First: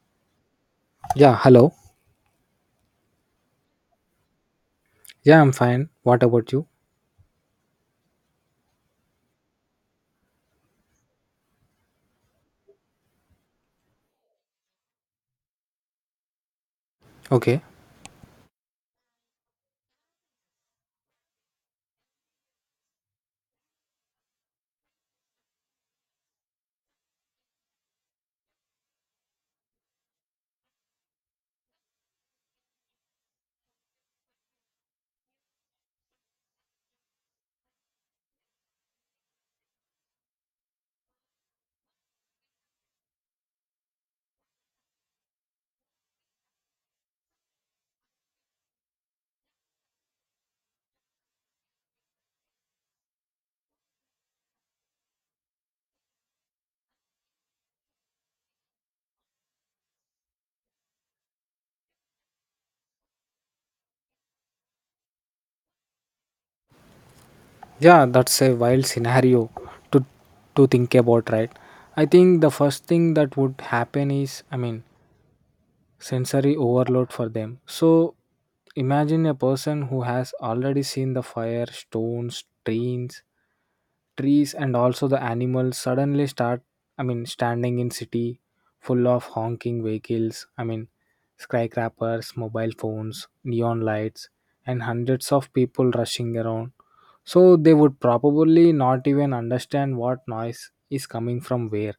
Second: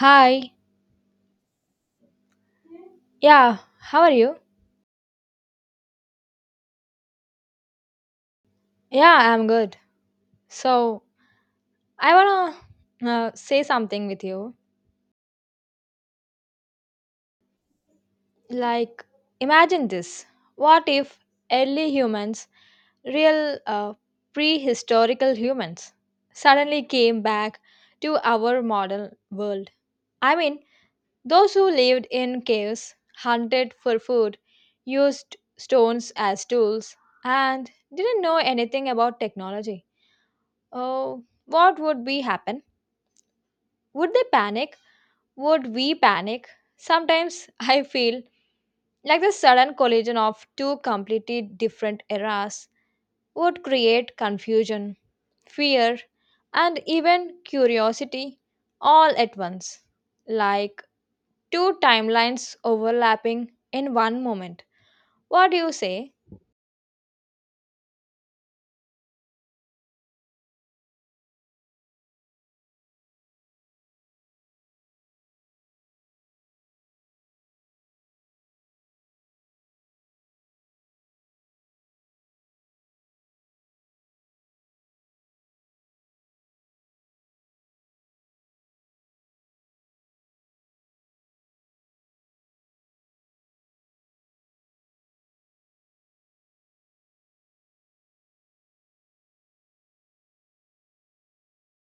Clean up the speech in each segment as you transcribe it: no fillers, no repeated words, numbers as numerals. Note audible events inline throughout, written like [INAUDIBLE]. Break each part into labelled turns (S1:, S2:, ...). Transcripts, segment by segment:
S1: Hi.
S2: Yeah, hello.
S1: Yeah, how are you?
S2: Yeah, I'm fine. What about you?
S1: Yeah, I'm good. So, I want to say something with you.
S2: Okay.
S1: Like, imagine this. What if early humans, real prehistorical humans, suddenly came back to our modern world? I mean, those who lived in caves, hunted for food, used stones as tools, and didn't know anything about technology. Oh, what would be happen? Would they panic? Would we panic? Sometimes [LAUGHS] I feel like the sudden collision of two completely different eras would create confusion, fear, and even curiosity all at once. Like two timelines overlapping in one moment. What do you say?
S2: Yeah, that's a wild scenario to to think about, right? I think the first thing that would happen is, I mean, sensory overload for them. So imagine a person who has already seen the fire, stones, trains, trees and also the animals suddenly start, I mean, standing in city full of honking vehicles, I mean, skyscrapers, mobile phones, neon lights and hundreds of people rushing around. So they would probably not even understand what noise is coming from where.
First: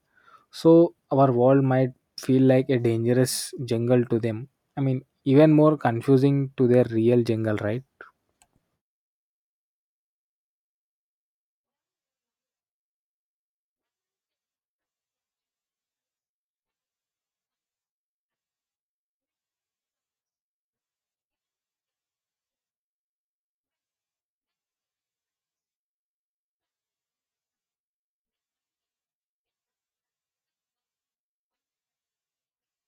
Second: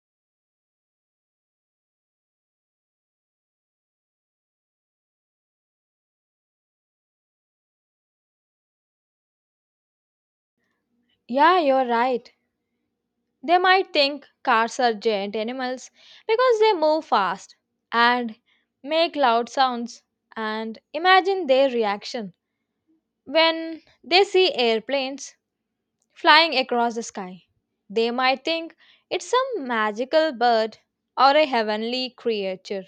S2: So our world might feel like a dangerous jungle to them. I mean, even more confusing to their real jungle, right?
S1: Yeah, you're right. They might think cars are giant animals because they move fast and make loud sounds, and imagine their reaction when they see airplanes flying across the sky. They might think it's some magical bird or a heavenly creature.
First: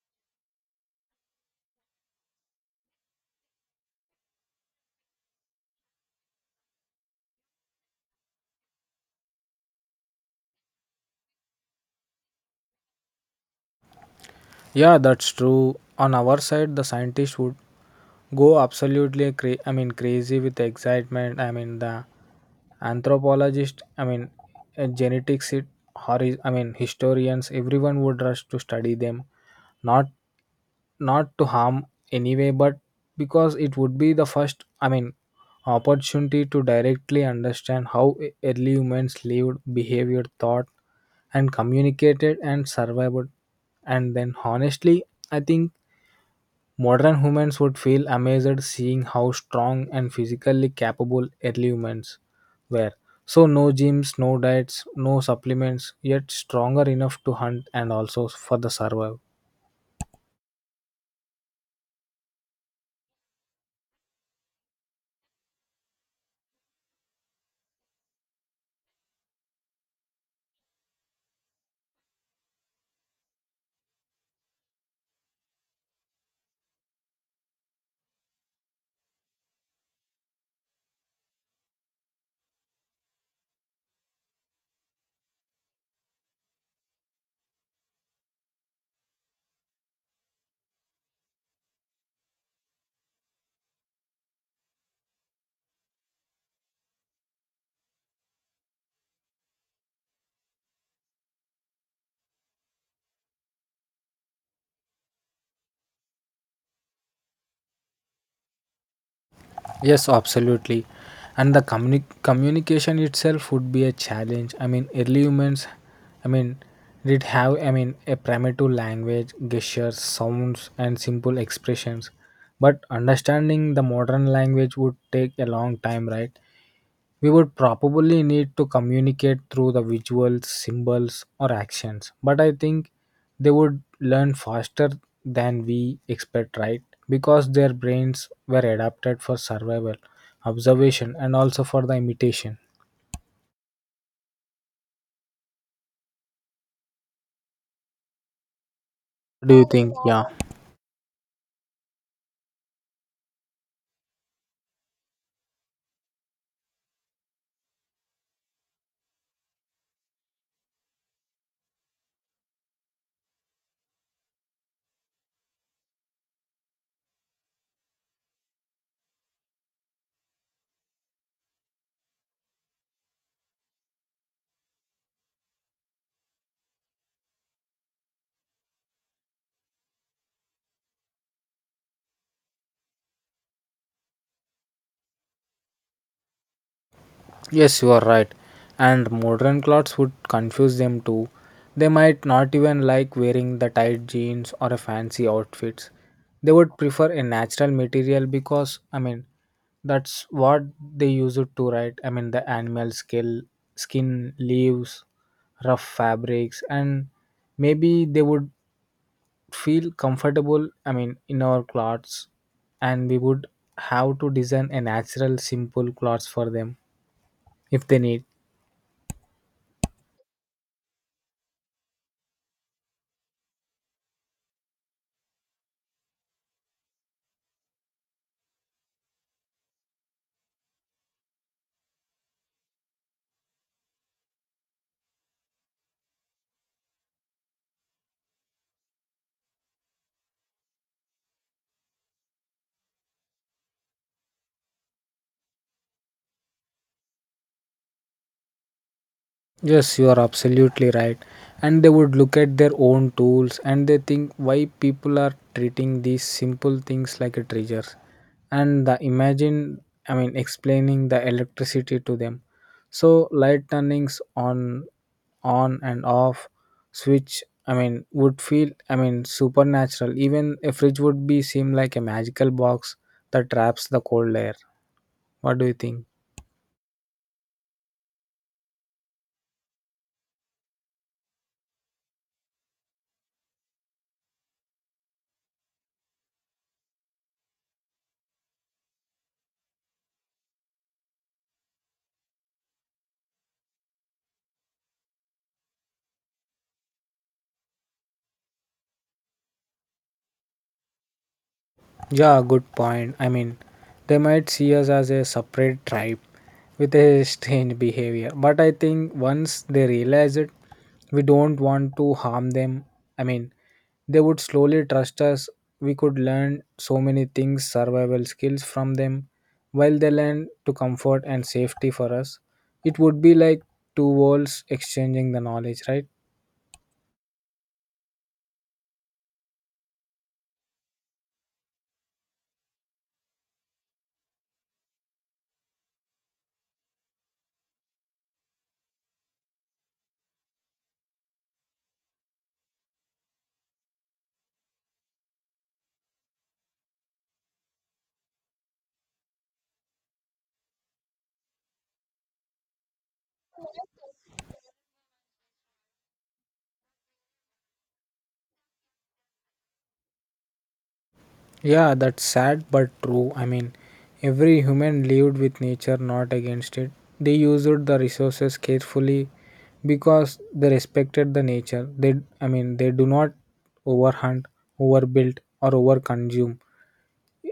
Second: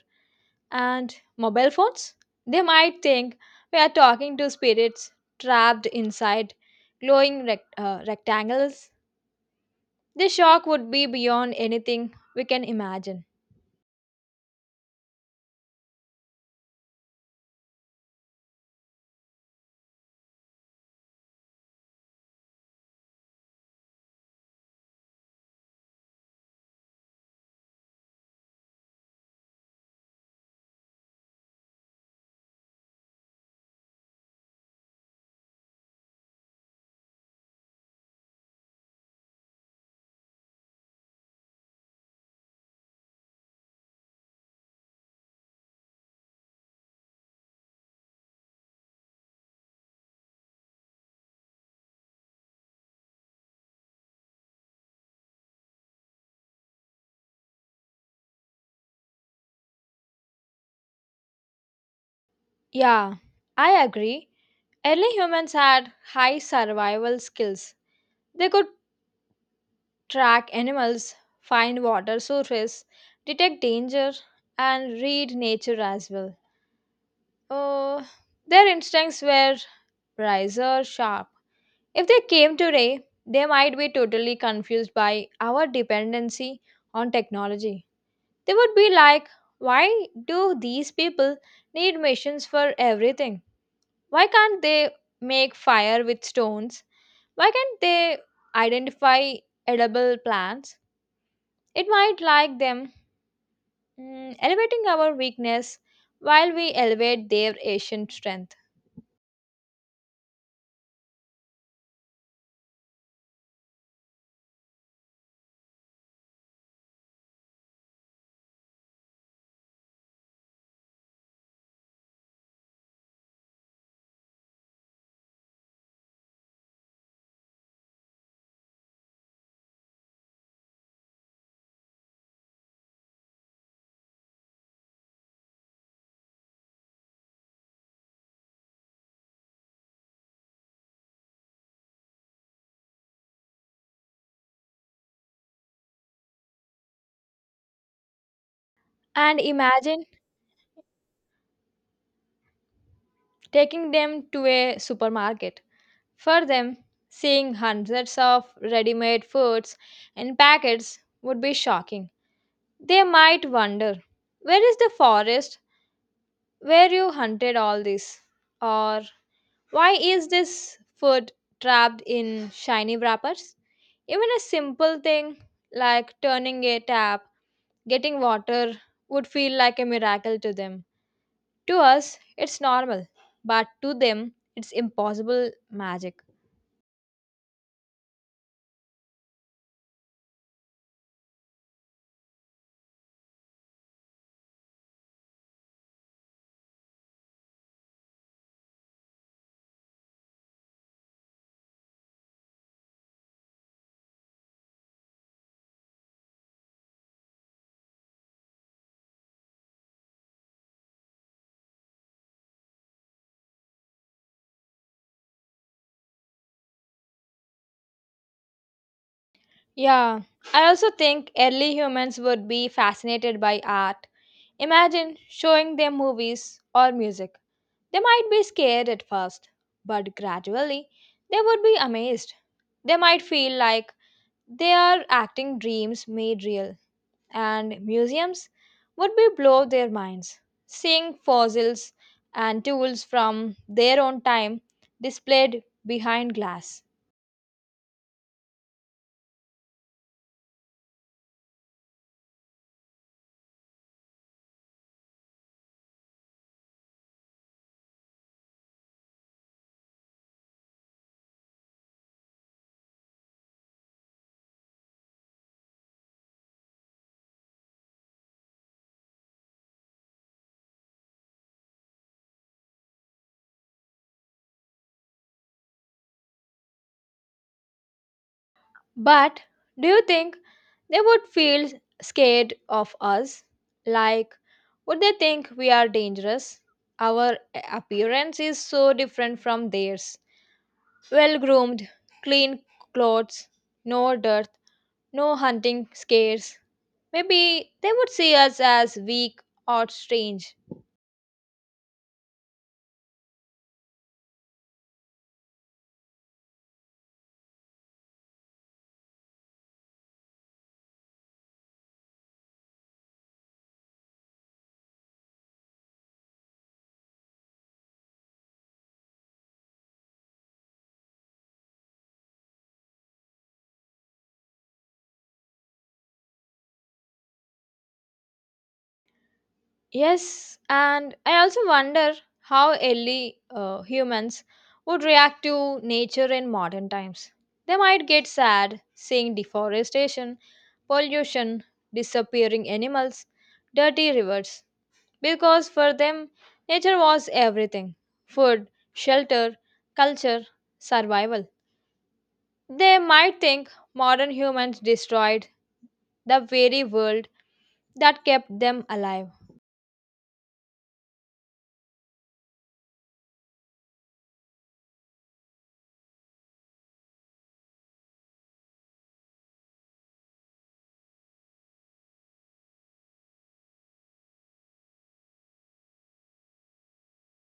S1: And mobile phones? They might think we are talking to spirits trapped inside glowing rectangles. The shock would be beyond anything we can imagine.
S2: Yeah, that's true. On our side, the scientists would go absolutely, I mean, crazy with excitement. I mean, the anthropologists, I mean, genetics it I mean historians, everyone would rush to study them, not not to harm anyway, but because it would be the first, I mean, opportunity to directly understand how early humans lived, behavior, thought, and communicated and survived. And then, honestly, I think modern humans would feel amazed seeing how strong and physically capable early humans were. So, no gyms, no diets, no supplements, yet stronger enough to hunt and also for the survival.
S1: Yeah, I agree. Early humans had high survival skills. They could track animals, find water sources, detect danger, and read nature as well. Uh, their instincts were razor sharp. If they came today, they might be totally confused by our dependency on technology. They would be like, why do these people need machines for everything? Why can't they make fire with stones? Why can't they identify edible plants? It might like them, elevating our weakness while we elevate their ancient strength.
S2: Yes, absolutely. And the communication itself would be a challenge. I mean, early humans, I mean, did have, I mean, a primitive language, gestures, sounds, and simple expressions. But understanding the modern language would take a long time, right? We would probably need to communicate through the visuals, symbols, or actions, but I think they would learn faster than we expect, right? Because their brains were adapted for survival, observation, and also for the imitation.
S1: And
S2: What do you think?
S1: imagine
S2: Yeah.
S1: taking them to a supermarket. For them, seeing hundreds of ready made foods in packets would be shocking. They might wonder, where is the forest where you hunted all this? Or why is this food trapped in shiny wrappers? Even a simple thing like turning a tap, getting water would feel like a miracle to them. To us, it's normal, but to them, it's impossible magic.
S2: Yes, you are right. And modern clothes would confuse them too. They might not even like wearing the tight jeans or a fancy outfits. They would prefer a natural material, because, I mean, that's what they use it to, right. I mean, the animal skin, leaves, rough fabrics, and maybe they would feel comfortable, I mean, in our clothes, and we would have to design a natural simple clothes for them if they need.
S1: Yeah, I also think early humans would be fascinated by art. Imagine showing them movies or music. They might be scared at first, but gradually they would be amazed. They might feel like they are acting dreams made real, and museums would be blow their minds. Seeing fossils and tools from their own time displayed behind glass.
S2: Yes, you are absolutely right. And they would look at their own tools and they think why people are treating these simple things like a treasure. And the imagine, I mean, explaining the electricity to them. So light turnings on and off, switch. I mean, would feel, I mean, supernatural. Even a fridge would be seem like a magical box that traps the cold air. What do you think?
S1: But do you think they would feel scared of us? Like, would they think we are dangerous? Our appearance is so different from theirs. Well groomed, clean clothes, no dirt, no hunting scares. Maybe they would see us as weak or strange.
S2: Yeah, good point. I mean, they might see us as a separate tribe with a strange behavior, but I think once they realize it, we don't want to harm them. I mean, they would slowly trust us. We could learn so many things, survival skills from them, while they learn to comfort and safety for us. It would be like two worlds exchanging the knowledge, right?
S1: Yes, and I also wonder how early humans would react to nature in modern times. They might get sad seeing deforestation, pollution, disappearing animals, dirty rivers, because for them, nature was everything: food, shelter, culture, survival. They might think modern humans destroyed the very world that kept them alive.
S2: Yeah, that's sad but true. I mean, every human lived with nature, not against it. They used the resources carefully because they respected the nature. They, I mean, they do not overhunt, overbuild, or overconsume.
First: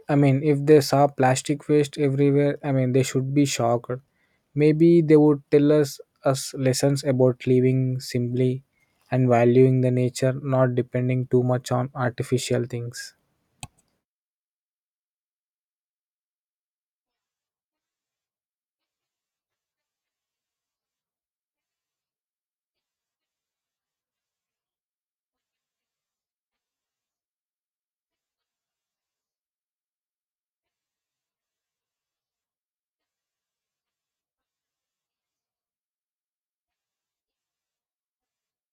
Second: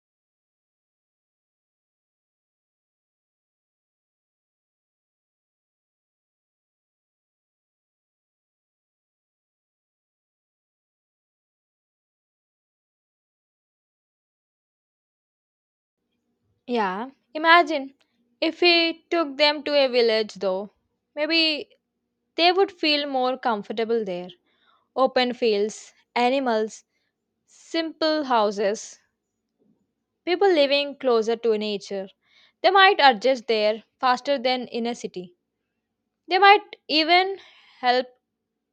S2: I mean, if they saw plastic waste everywhere, I mean, they should be shocked. Maybe they would tell us lessons about living simply and valuing the nature, not depending too much on artificial things.
S1: Yeah, imagine if we took them to a village though. Maybe they would feel more comfortable there. Open fields, animals, simple houses, people living closer to nature. They might adjust there faster than in a city. They might even help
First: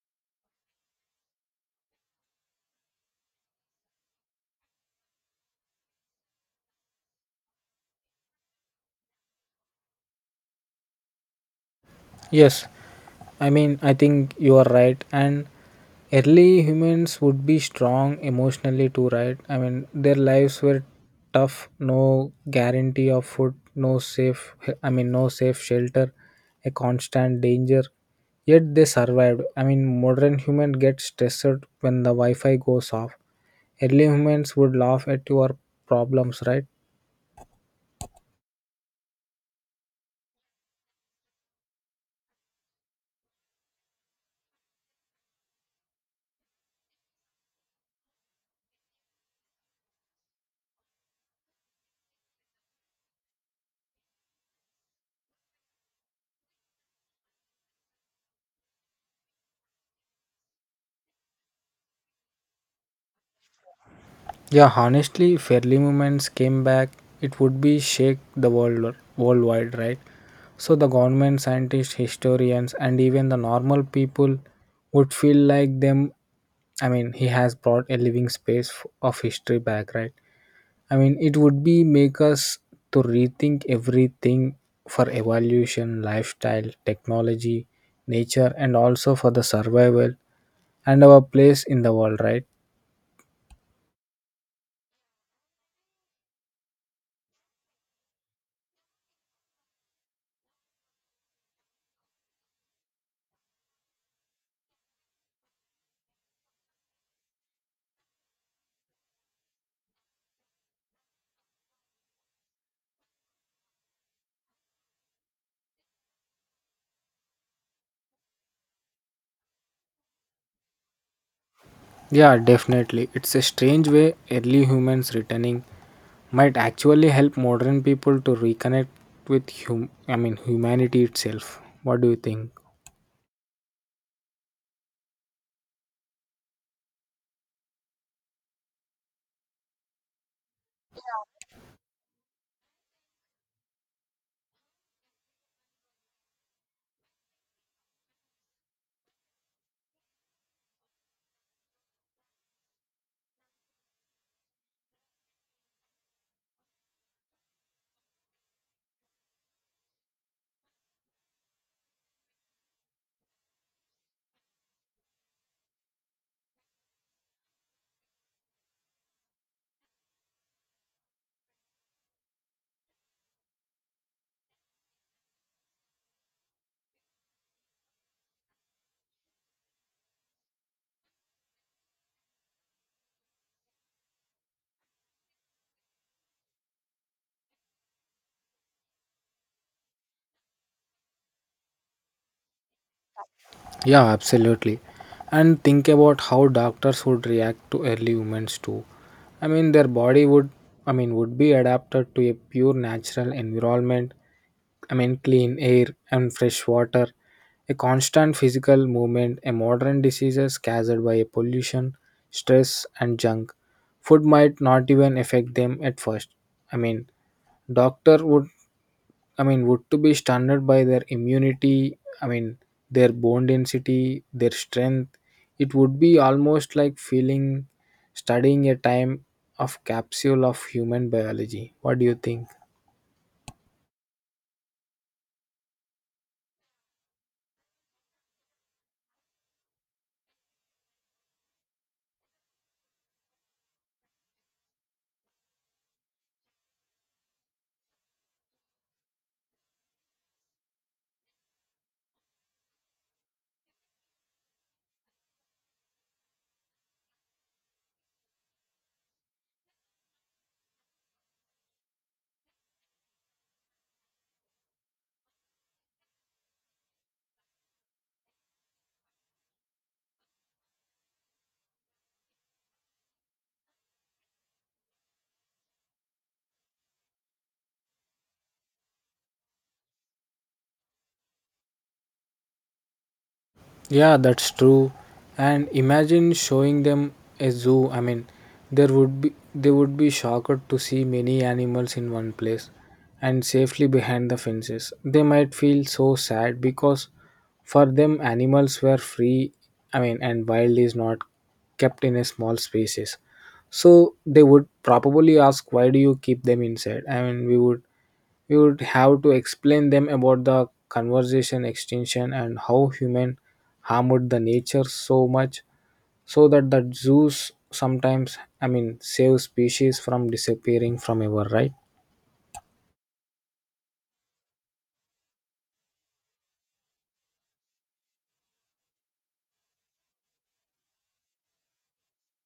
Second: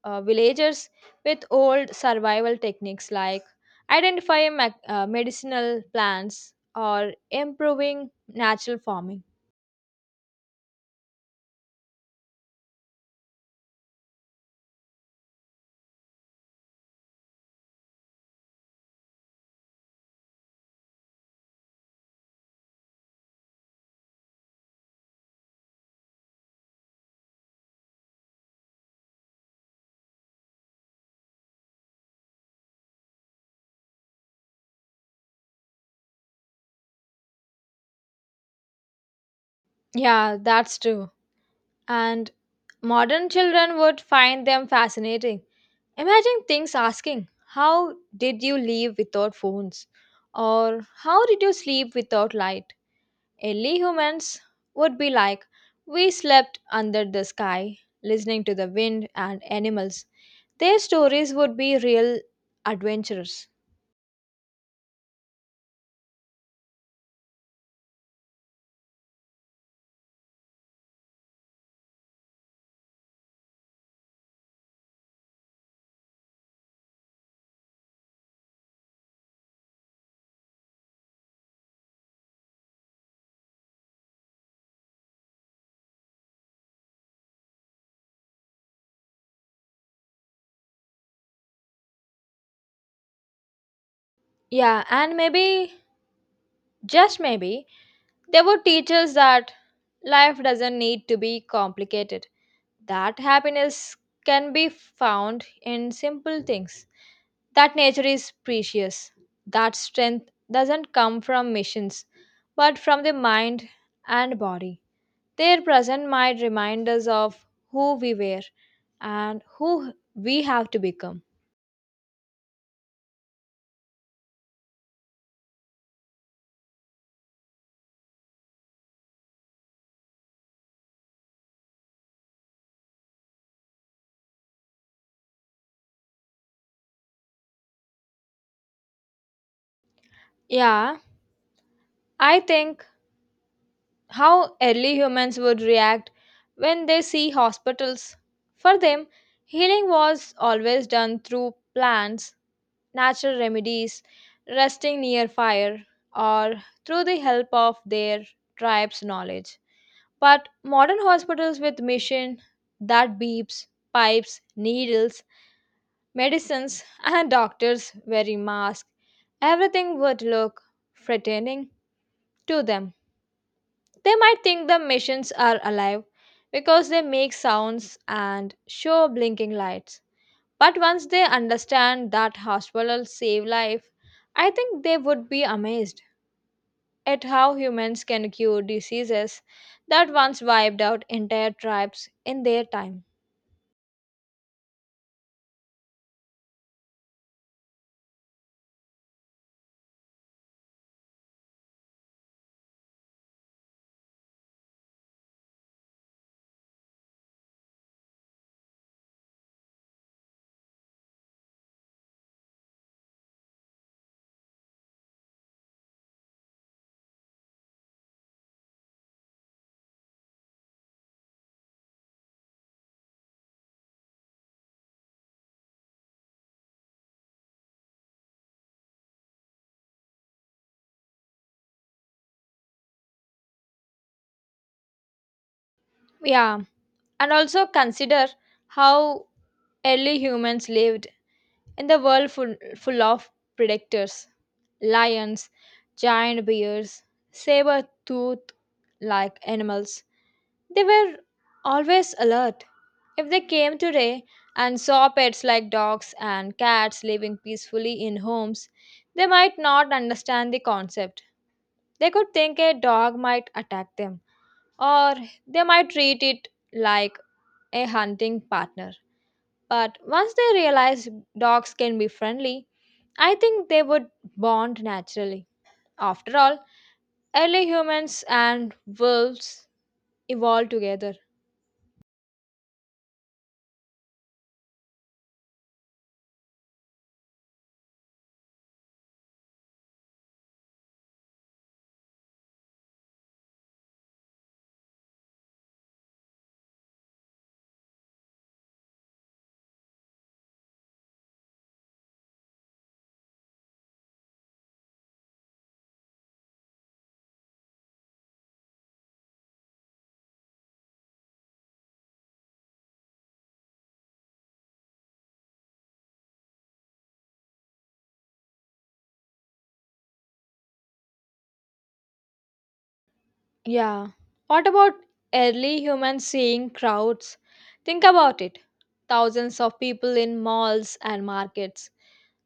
S1: villagers with old survival techniques like identifying medicinal plants or improving natural farming.
S2: Yes, I mean, I think you are right. And early humans would be strong emotionally too, right? I mean, their lives were tough. No guarantee of food, no safe. I mean, no safe shelter, a constant danger. Yet they survived. I mean, modern human gets stressed when the Wi-Fi goes off. Early humans would laugh at your problems, right?
S1: Yeah, that's true. And modern children would find them fascinating. Imagine things asking, how did you live without phones? Or how did you sleep without light? Early humans would be like, we slept under the sky, listening to the wind and animals. Their stories would be real adventures.
S2: Yeah, honestly, fairly movements came back, it would be shake the world worldwide, right? So the government, scientists, historians, and even the normal people would feel like them. I mean, he has brought a living space of history back, right? I mean, it would be make us to rethink everything for evolution, lifestyle, technology, nature, and also for the survival and our place in the world, right?
S1: Yeah, and maybe, just maybe, they would teach us that life doesn't need to be complicated, that happiness can be found in simple things, that nature is precious, that strength doesn't come from missions but from the mind and body. Their present might remind us of who we were and who we have to become.
S2: Yeah, definitely. It's a strange way early humans returning might actually help modern people to reconnect with hum I mean humanity itself. What do you think?
S1: Yeah, I think how early humans would react when they see hospitals. For them, healing was always done through plants, natural remedies, resting near fire, or through the help of their tribe's knowledge. But modern hospitals with machine that beeps, pipes, needles, medicines, and doctors wearing masks, everything would look threatening to them. They might think the machines are alive because they make sounds and show blinking lights. But once they understand that hospitals save life, I think they would be amazed at how humans can cure diseases that once wiped out entire tribes in their time.
S2: Yeah, absolutely. And think about how doctors would react to early humans too. I mean, their body would, I mean, would be adapted to a pure natural environment, I mean, clean air and fresh water, a constant physical movement, a modern diseases caused by pollution, stress, and junk. Food might not even affect them at first. I mean, doctor would, I mean, would to be stunned by their immunity. I mean, their bone density, their strength. It would be almost like feeling, studying a time of capsule of human biology. What do you think?
S1: Yeah, and also consider how early humans lived in the world full of predators, lions, giant bears, saber-toothed like animals. They were always alert. If they came today and saw pets like dogs and cats living peacefully in homes, they might not understand the concept. They could think a dog might attack them, or they might treat it like a hunting partner. But once they realize dogs can be friendly, I think they would bond naturally. After all, early humans and wolves evolved together.
S2: Yeah, that's true. And imagine showing them a zoo. I mean, there would be they would be shocked to see many animals in one place and safely behind the fences. They might feel so sad because for them animals were free, I mean, and wild is not kept in a small spaces. So they would probably ask why do you keep them inside? I mean, we would you would have to explain them about the conversation extinction and how human harmed the nature so much so that the zoos sometimes, I mean, save species from disappearing from ever, right.
S1: Yeah. What about early humans seeing crowds? Think about it. Thousands of people in malls and markets.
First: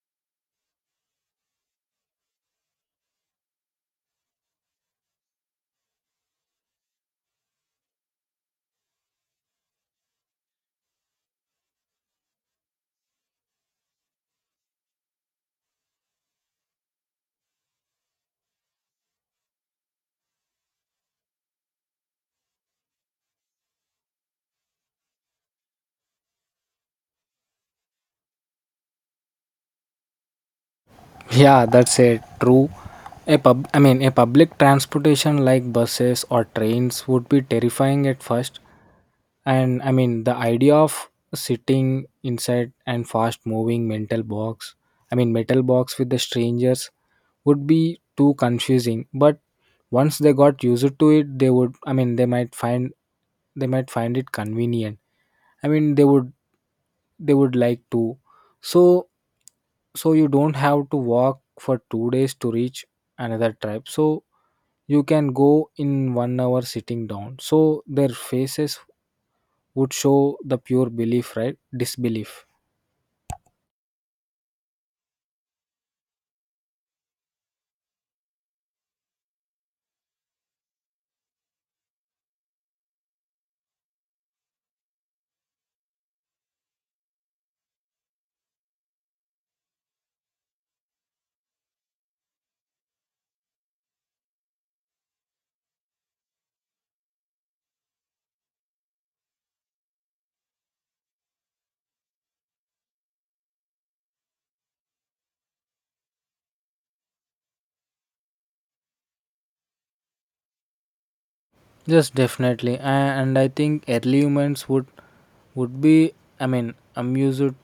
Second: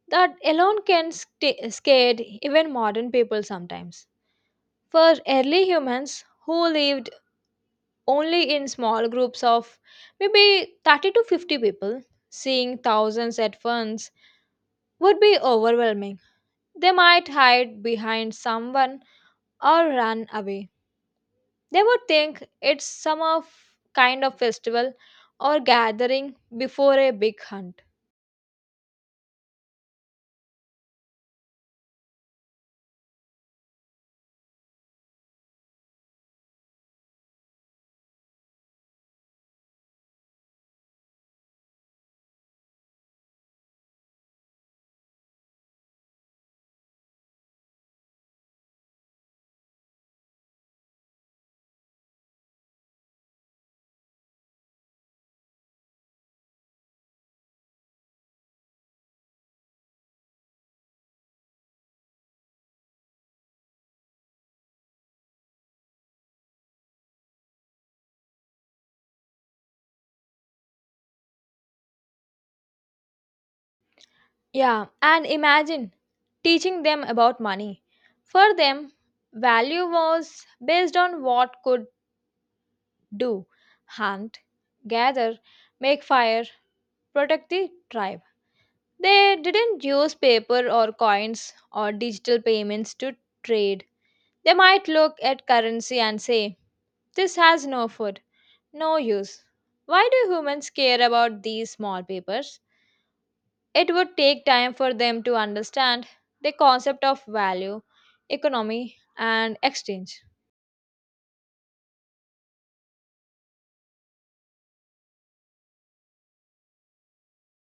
S1: That alone can sta scare even modern people sometimes. For early humans who lived only in small groups of maybe 30 to 50 people, seeing thousands at once would be overwhelming. They might hide behind someone or run away. They would think it's some of kind of festival or gathering before a big hunt.
S2: Yeah, that's a true. A pub I mean, a public transportation like buses or trains would be terrifying at first. And, I mean, the idea of sitting inside and fast moving mental box I mean metal box with the strangers would be too confusing. But once they got used to it, they would, I mean, they might find it convenient. I mean, they would like to. So so you don't have to walk for 2 days to reach another tribe. So you can go in 1 hour sitting down. So their faces would show the pure belief right disbelief.
S1: Yeah, and imagine teaching them about money. For them, value was based on what could do: hunt, gather, make fire, protect the tribe. They didn't use paper or coins or digital payments to trade. They might look at currency and say, this has no food. No use. Why do humans care about these small papers? It would take time for them to understand the concept of value, economy, and exchange.
S2: Yes, definitely. And I think early humans would be, I mean, amused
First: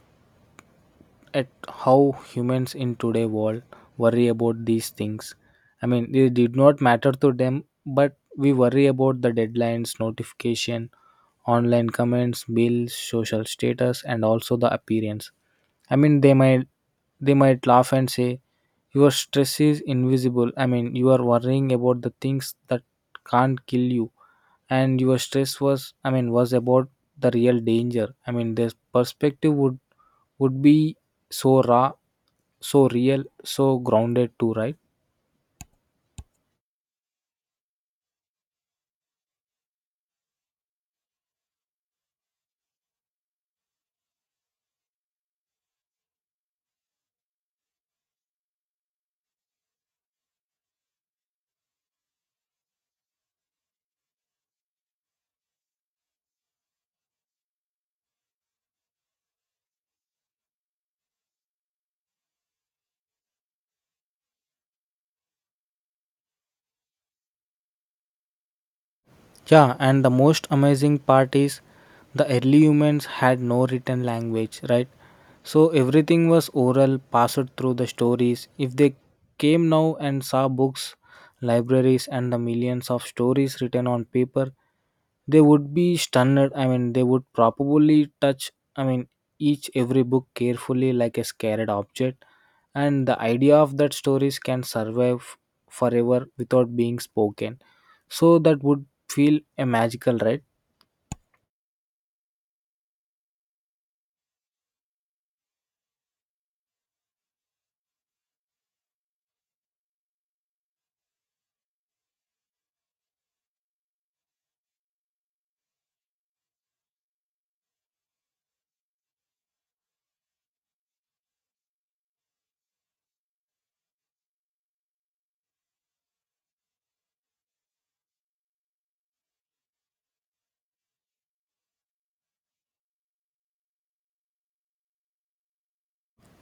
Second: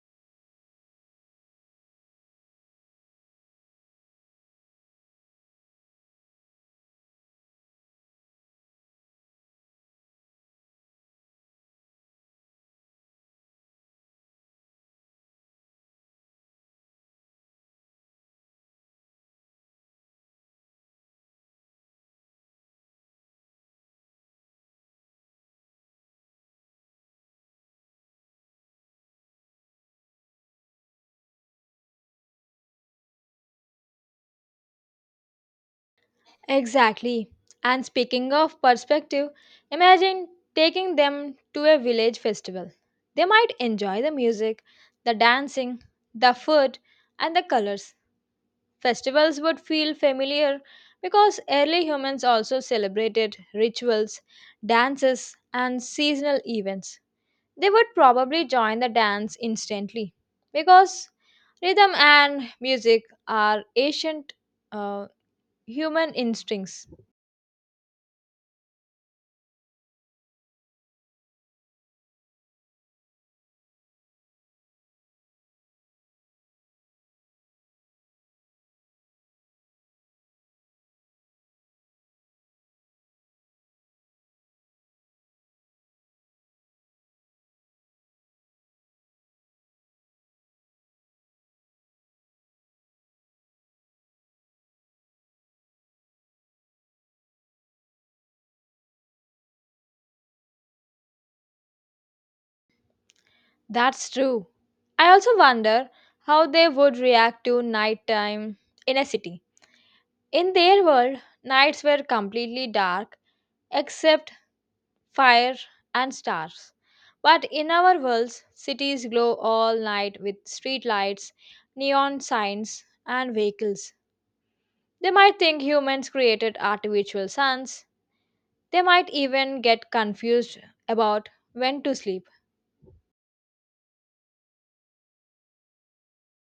S2: at how humans in today world worry about these things. I mean, they did not matter to them, but we worry about the deadlines, notification, online comments, bills, social status, and also the appearance. I mean, they might laugh and say, "Your stress is invisible." I mean, you are worrying about the things that can't kill you, and your stress was, I mean, was about the real danger. I mean, their perspective would be so raw, so real, so grounded too, right?
S1: Exactly. And speaking of perspective, imagine taking them to a village festival. They might enjoy the music, the dancing, the food, and the colors. Festivals would feel familiar because early humans also celebrated rituals, dances, and seasonal events. They would probably join the dance instantly because rhythm and music are ancient uh, human instincts.
S2: Yeah, and the most amazing part is the early humans had no written language, right? So everything was oral, passed through the stories. If they came now and saw books, libraries, and the millions of stories written on paper, they would be stunned. I mean, they would probably touch, I mean, each every book carefully like a scared object. And the idea of that stories can survive forever without being spoken, so that would feel a magical, right.
S1: That's true. I also wonder how they would react to nighttime in a city. In their world, nights were completely dark except fire, and stars. But in our worlds, cities glow all night with street lights, neon signs, and vehicles. They might think humans created artificial suns. They might even get confused about when to sleep.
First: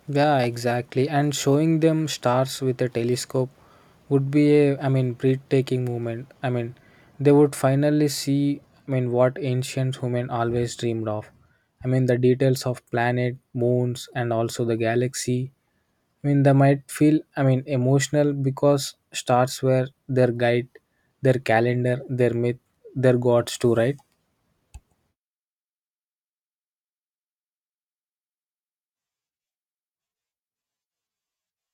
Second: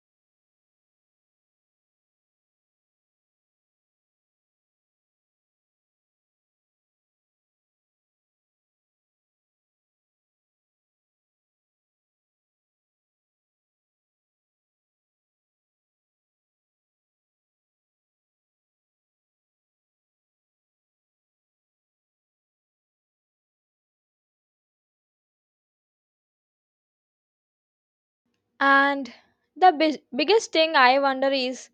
S2: Yeah, exactly. And showing them stars with a telescope would be a, I mean, breathtaking moment. I mean, they would finally see, I mean, what ancient human always dreamed of. I mean, the details of planet, moons, and also the galaxy. I mean, they might feel, I mean, emotional because stars were their guide, their calendar, their myth, their gods too, right?
S1: And the biggest thing I wonder is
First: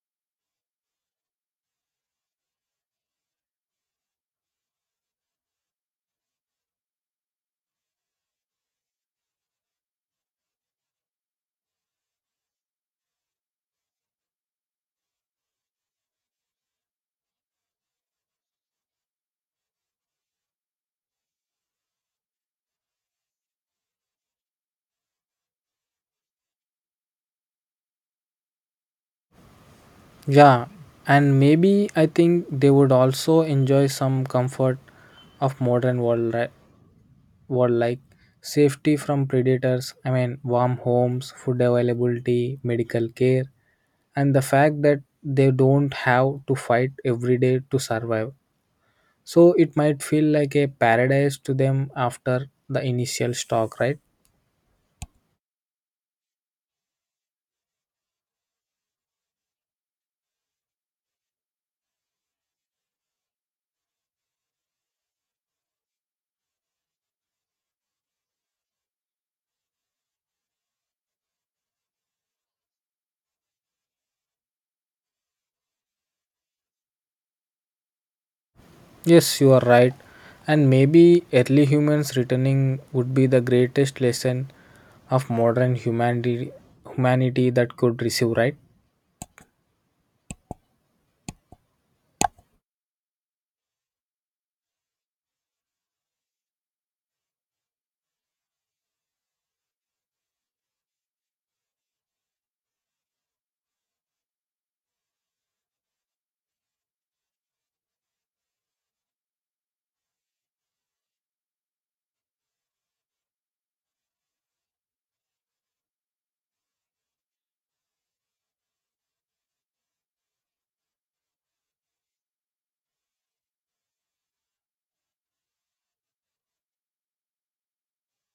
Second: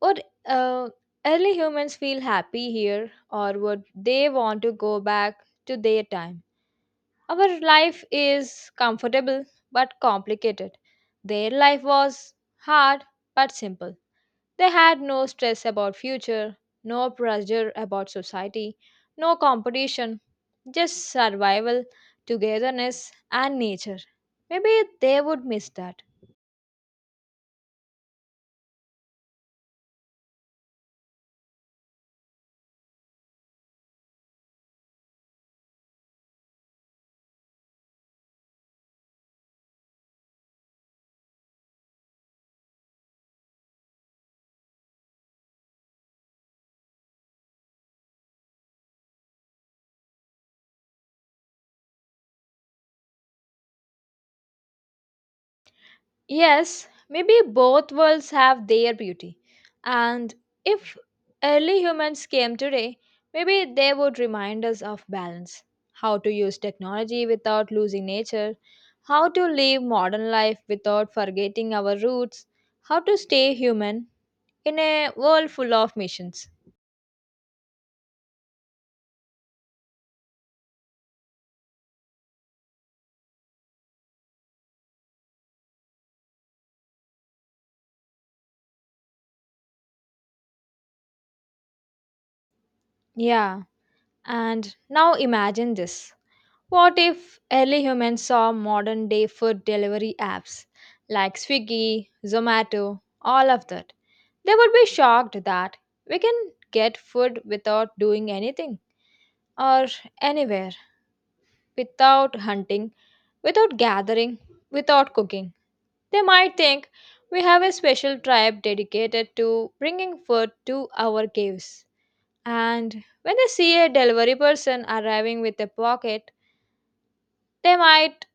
S1: would uh, early humans feel happy here or would they want to go back to their time? Our life is comfortable but complicated. Their life was hard but simple. They had no stress about future, no pressure about society, no competition, just survival, togetherness and nature. Maybe they would miss that.
S2: Yeah, and maybe I think they would also enjoy some comfort of modern world, right? World like safety from predators. I mean, warm homes, food availability, medical care, and the fact that they don't have to fight every day to survive. So it might feel like a paradise to them after the initial shock, right.
S1: Yes, maybe both worlds have their beauty. And if early humans came today, maybe they would remind us of balance: how to use technology without losing nature, how to live modern life without forgetting our roots, how to stay human in a world full of missions.
S2: Yes, you are right, and maybe early humans returning would be the greatest lesson of modern humanity that could receive, right.
S1: Yeah, and now imagine this. What if early humans saw modern day food delivery apps like Swiggy, Zomato, all of that? They would be shocked that we can get food without doing anything or anywhere, without hunting, without gathering, without cooking. They might think we have a special tribe dedicated to bringing food to our caves. And when they see a delivery person arriving with a pocket, they might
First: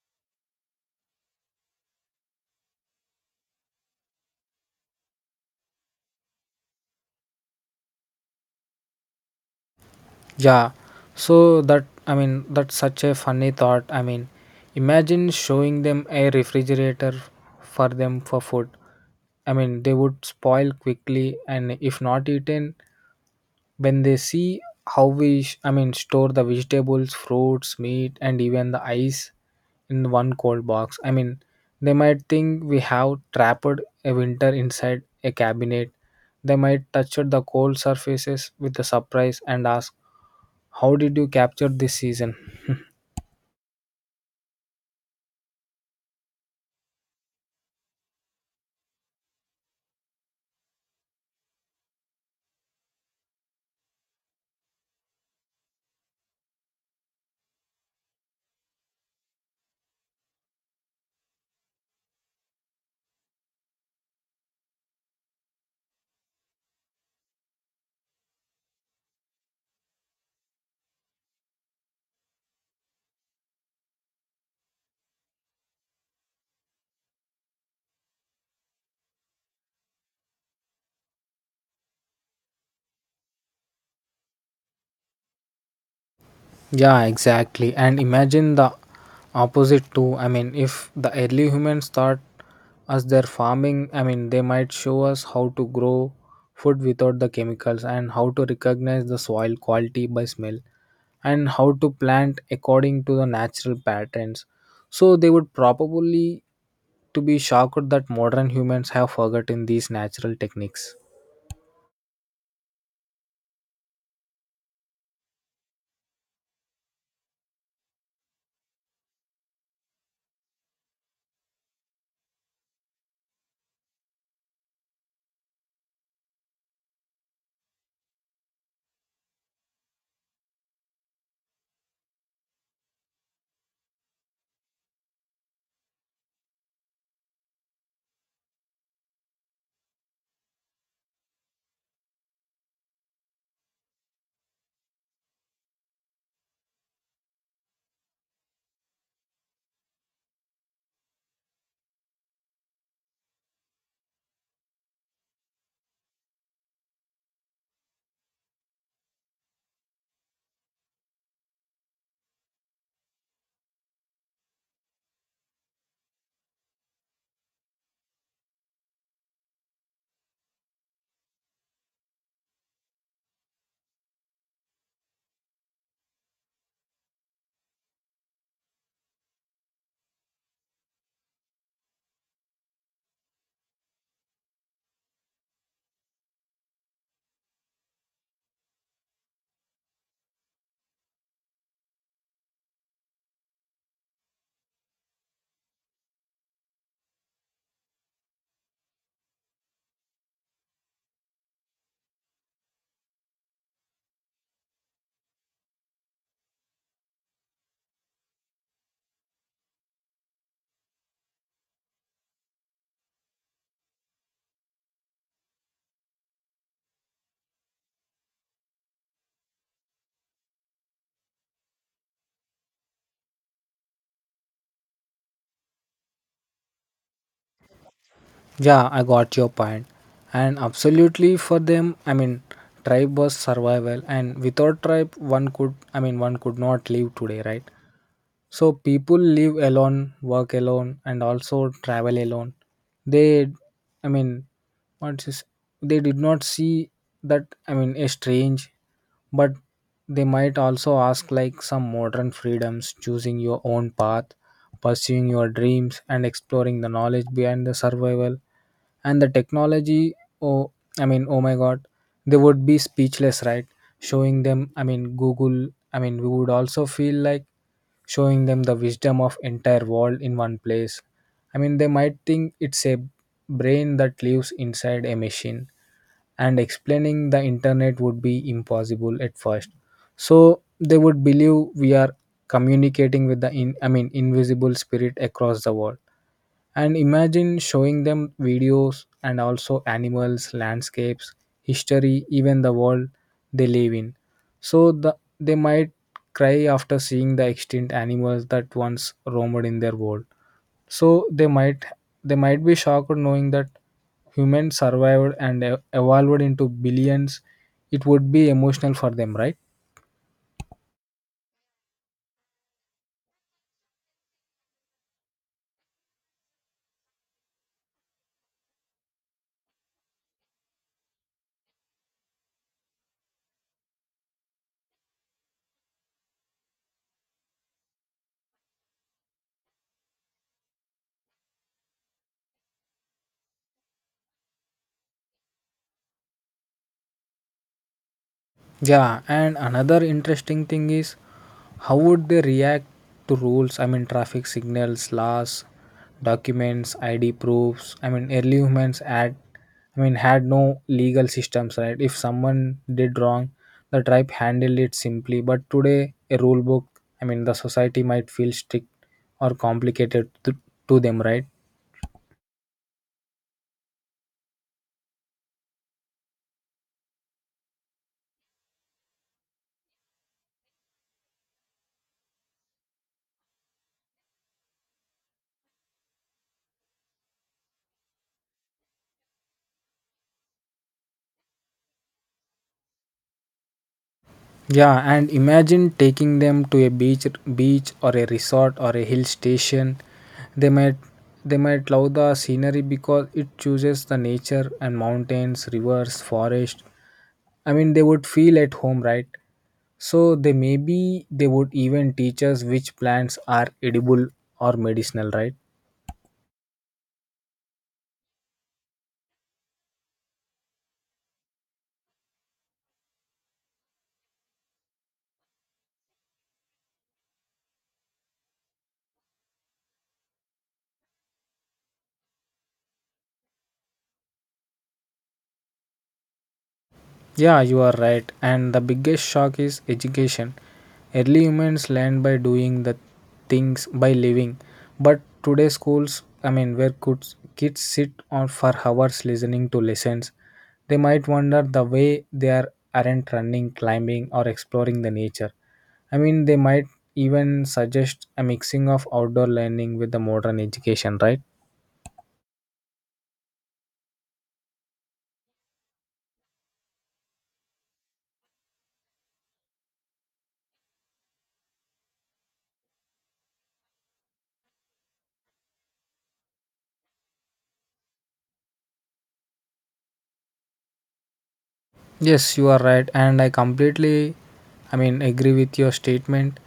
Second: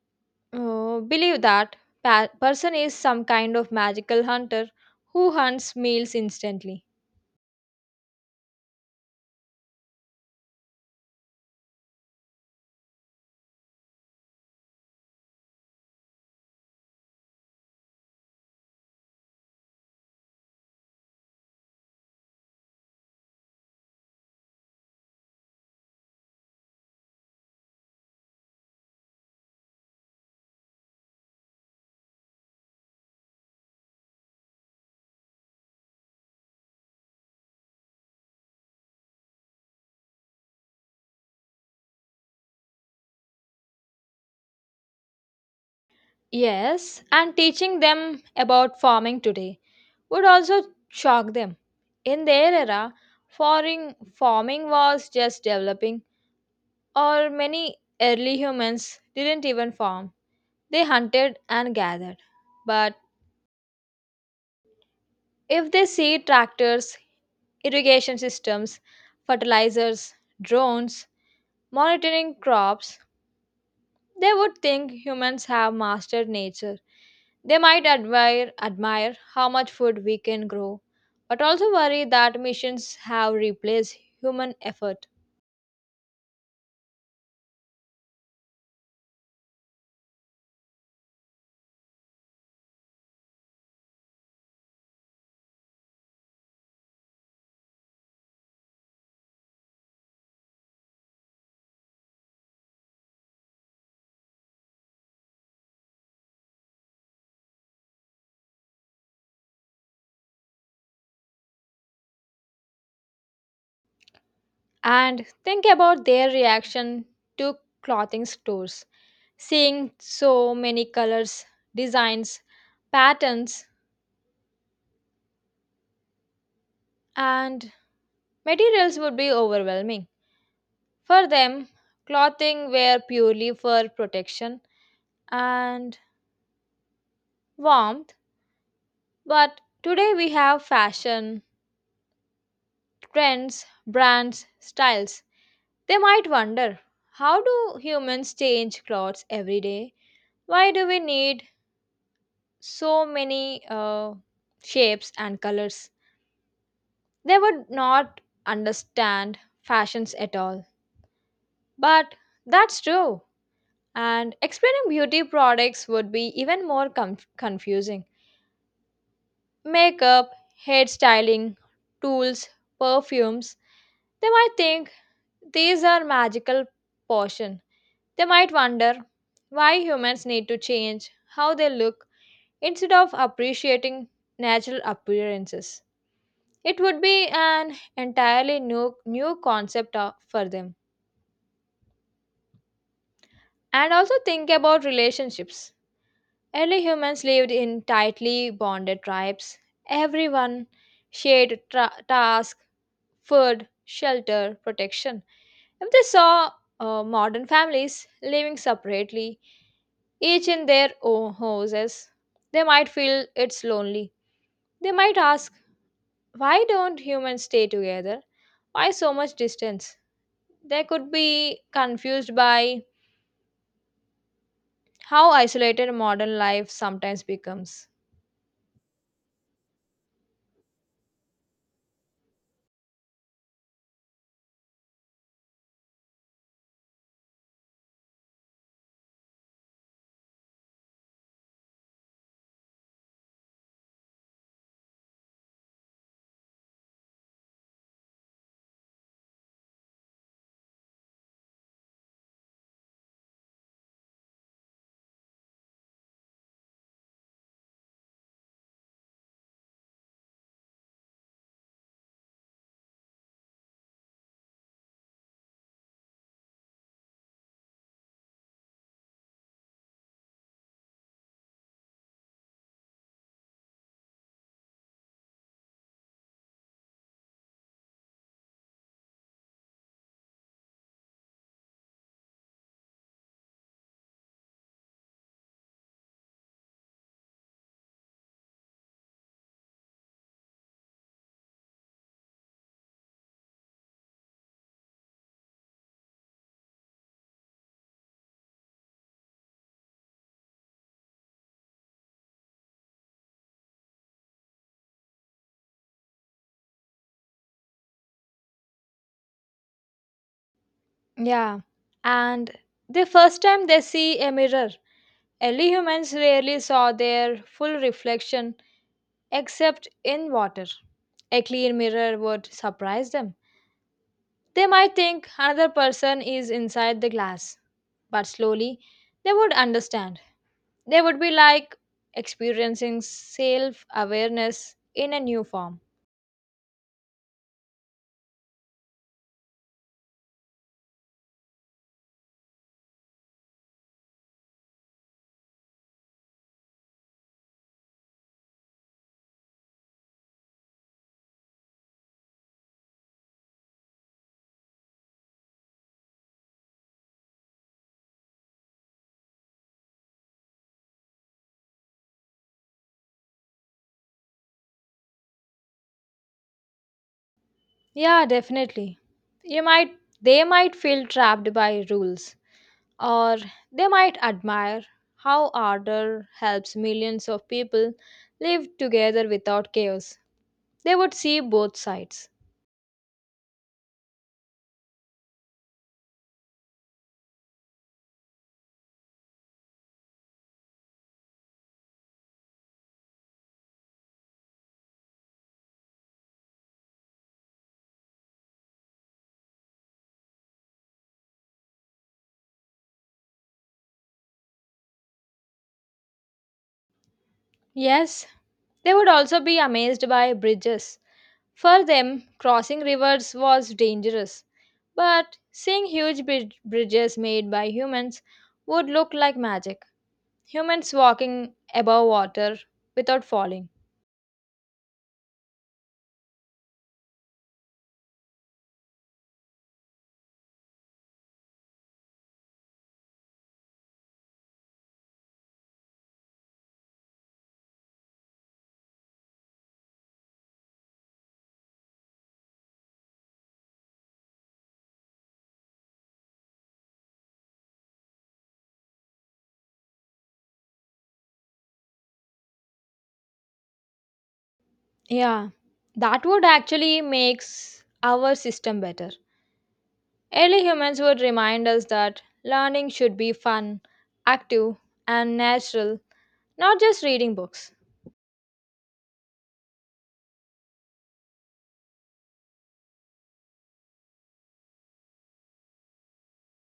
S1: believe that person is some kind of magical hunter who hunts meals instantly.
S2: Yeah, so that I mean, that's such a funny thought. I mean, imagine showing them a refrigerator. For them, for food, I mean, they would spoil quickly and if not eaten. When they see how we, I mean, store the vegetables, fruits, meat, and even the ice in one cold box, I mean, they might think we have trapped a winter inside a cabinet. They might touch the cold surfaces with a surprise and ask, how did you capture this season? [LAUGHS]
S1: Yes, and teaching them about farming today would also shock them. In their era, farming was just developing, or many early humans didn't even farm. They hunted and gathered. But if they see tractors, irrigation systems, fertilizers, drones, monitoring crops, they would think humans have mastered nature. They might admire how much food we can grow, but also worry that missions have replaced human effort.
S2: Yeah, exactly. And imagine the opposite too. I mean, if the early humans taught us their farming, I mean, they might show us how to grow food without the chemicals and how to recognize the soil quality by smell and how to plant according to the natural patterns. So they would probably to be shocked that modern humans have forgotten these natural techniques.
S1: And think about their reaction to clothing stores, seeing so many colors, designs, patterns, and materials would be overwhelming. For them, clothing were purely for protection and warmth. But today we have fashion, trends, brands, styles. They might wonder how do humans change clothes every day? Why do we need so many shapes and colors? They would not understand fashions at all. But that's true. And explaining beauty products would be even more confusing. Makeup, hair styling, tools, perfumes. They might think these are magical portion. They might wonder why humans need to change how they look instead of appreciating natural appearances. It would be an entirely new concept for them. And also think about relationships. Early humans lived in tightly bonded tribes. Everyone shared task, food, shelter, protection. If they saw modern families living separately, each in their own houses. They might feel it's lonely. They might ask, why don't humans stay together? Why so much distance? They could be confused by how isolated modern life sometimes becomes.
S2: Yeah, I got your point. And absolutely for them, I mean, tribe was survival, and without tribe, one could, I mean, one could not live today, right? So people live alone, work alone, and also travel alone. They, I mean, what is they did not see that, I mean, a strange, but they might also ask like some modern freedoms, choosing your own path, pursuing your dreams, and exploring the knowledge behind the survival and the technology. Oh, I mean, oh my God, they would be speechless, right? Showing them, I mean, Google. I mean, we would also feel like showing them the wisdom of entire world in one place. I mean, they might think it's a brain that lives inside a machine, and explaining the internet would be impossible at first. So they would believe we are communicating with the I mean, invisible spirit across the world. And imagine showing them videos and also animals, landscapes, history, even the world they live in. So they might cry after seeing the extinct animals that once roamed in their world. So they might be shocked knowing that humans survived and evolved into billions. It would be emotional for them, right.
S1: Yeah, and the first time they see a mirror, early humans rarely saw their full reflection except in water. A clean mirror would surprise them. They might think another person is inside the glass, but slowly they would understand. They would be like experiencing self awareness in a new form.
S2: Yeah, and another interesting thing is how would they react to rules? I mean, traffic signals, laws, documents, ID proofs. I mean, early humans had, I mean, had no legal systems, right? If someone did wrong, the tribe handled it simply. But today, a rule book, I mean, the society might feel strict or complicated to them, right?
S1: Yeah, definitely. You might they might feel trapped by rules or they might admire how order helps millions of people live together without chaos. They would see both sides.
S2: Yeah, and imagine taking them to a beach or a resort or a hill station. They might they might love the scenery because it chooses the nature and mountains, rivers, forest. I mean, they would feel at home, right? So they, maybe they would even teach us which plants are edible or medicinal, right?
S1: Yes, they would also be amazed by bridges. For them, crossing rivers was dangerous, but seeing huge bridges made by humans would look like magic. Humans walking above water without falling.
S2: Yeah, you are right. And the biggest shock is education. Early humans learned by doing the things by living. But today schools, I mean, where could kids sit on for hours listening to lessons, they might wonder the way they are aren't running, climbing, or exploring the nature. I mean, they might even suggest a mixing of outdoor learning with the modern education, right?
S1: Yeah, that would actually makes our system better. Early humans would remind us that learning should be fun, active, and natural, not just reading books.
S2: Yes, you are right, and I completely, I mean, agree with your statement.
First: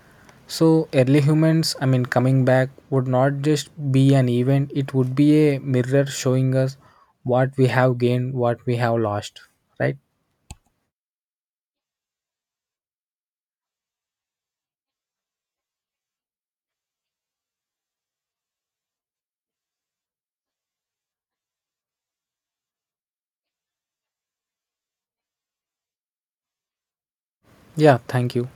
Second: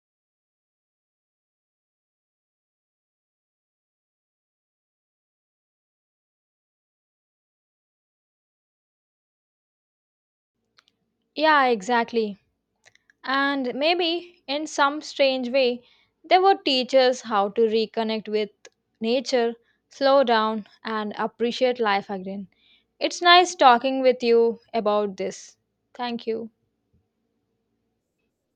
S2: So, early humans, I mean, coming back would not just be an event, it would be a mirror showing us what we have gained, what we have lost, right?
S1: Yeah, exactly. And maybe, in some strange way, they would teach us how to reconnect with nature, slow down, and appreciate life again. It's nice talking with you about this. Thank you.
S2: Yeah, thank you.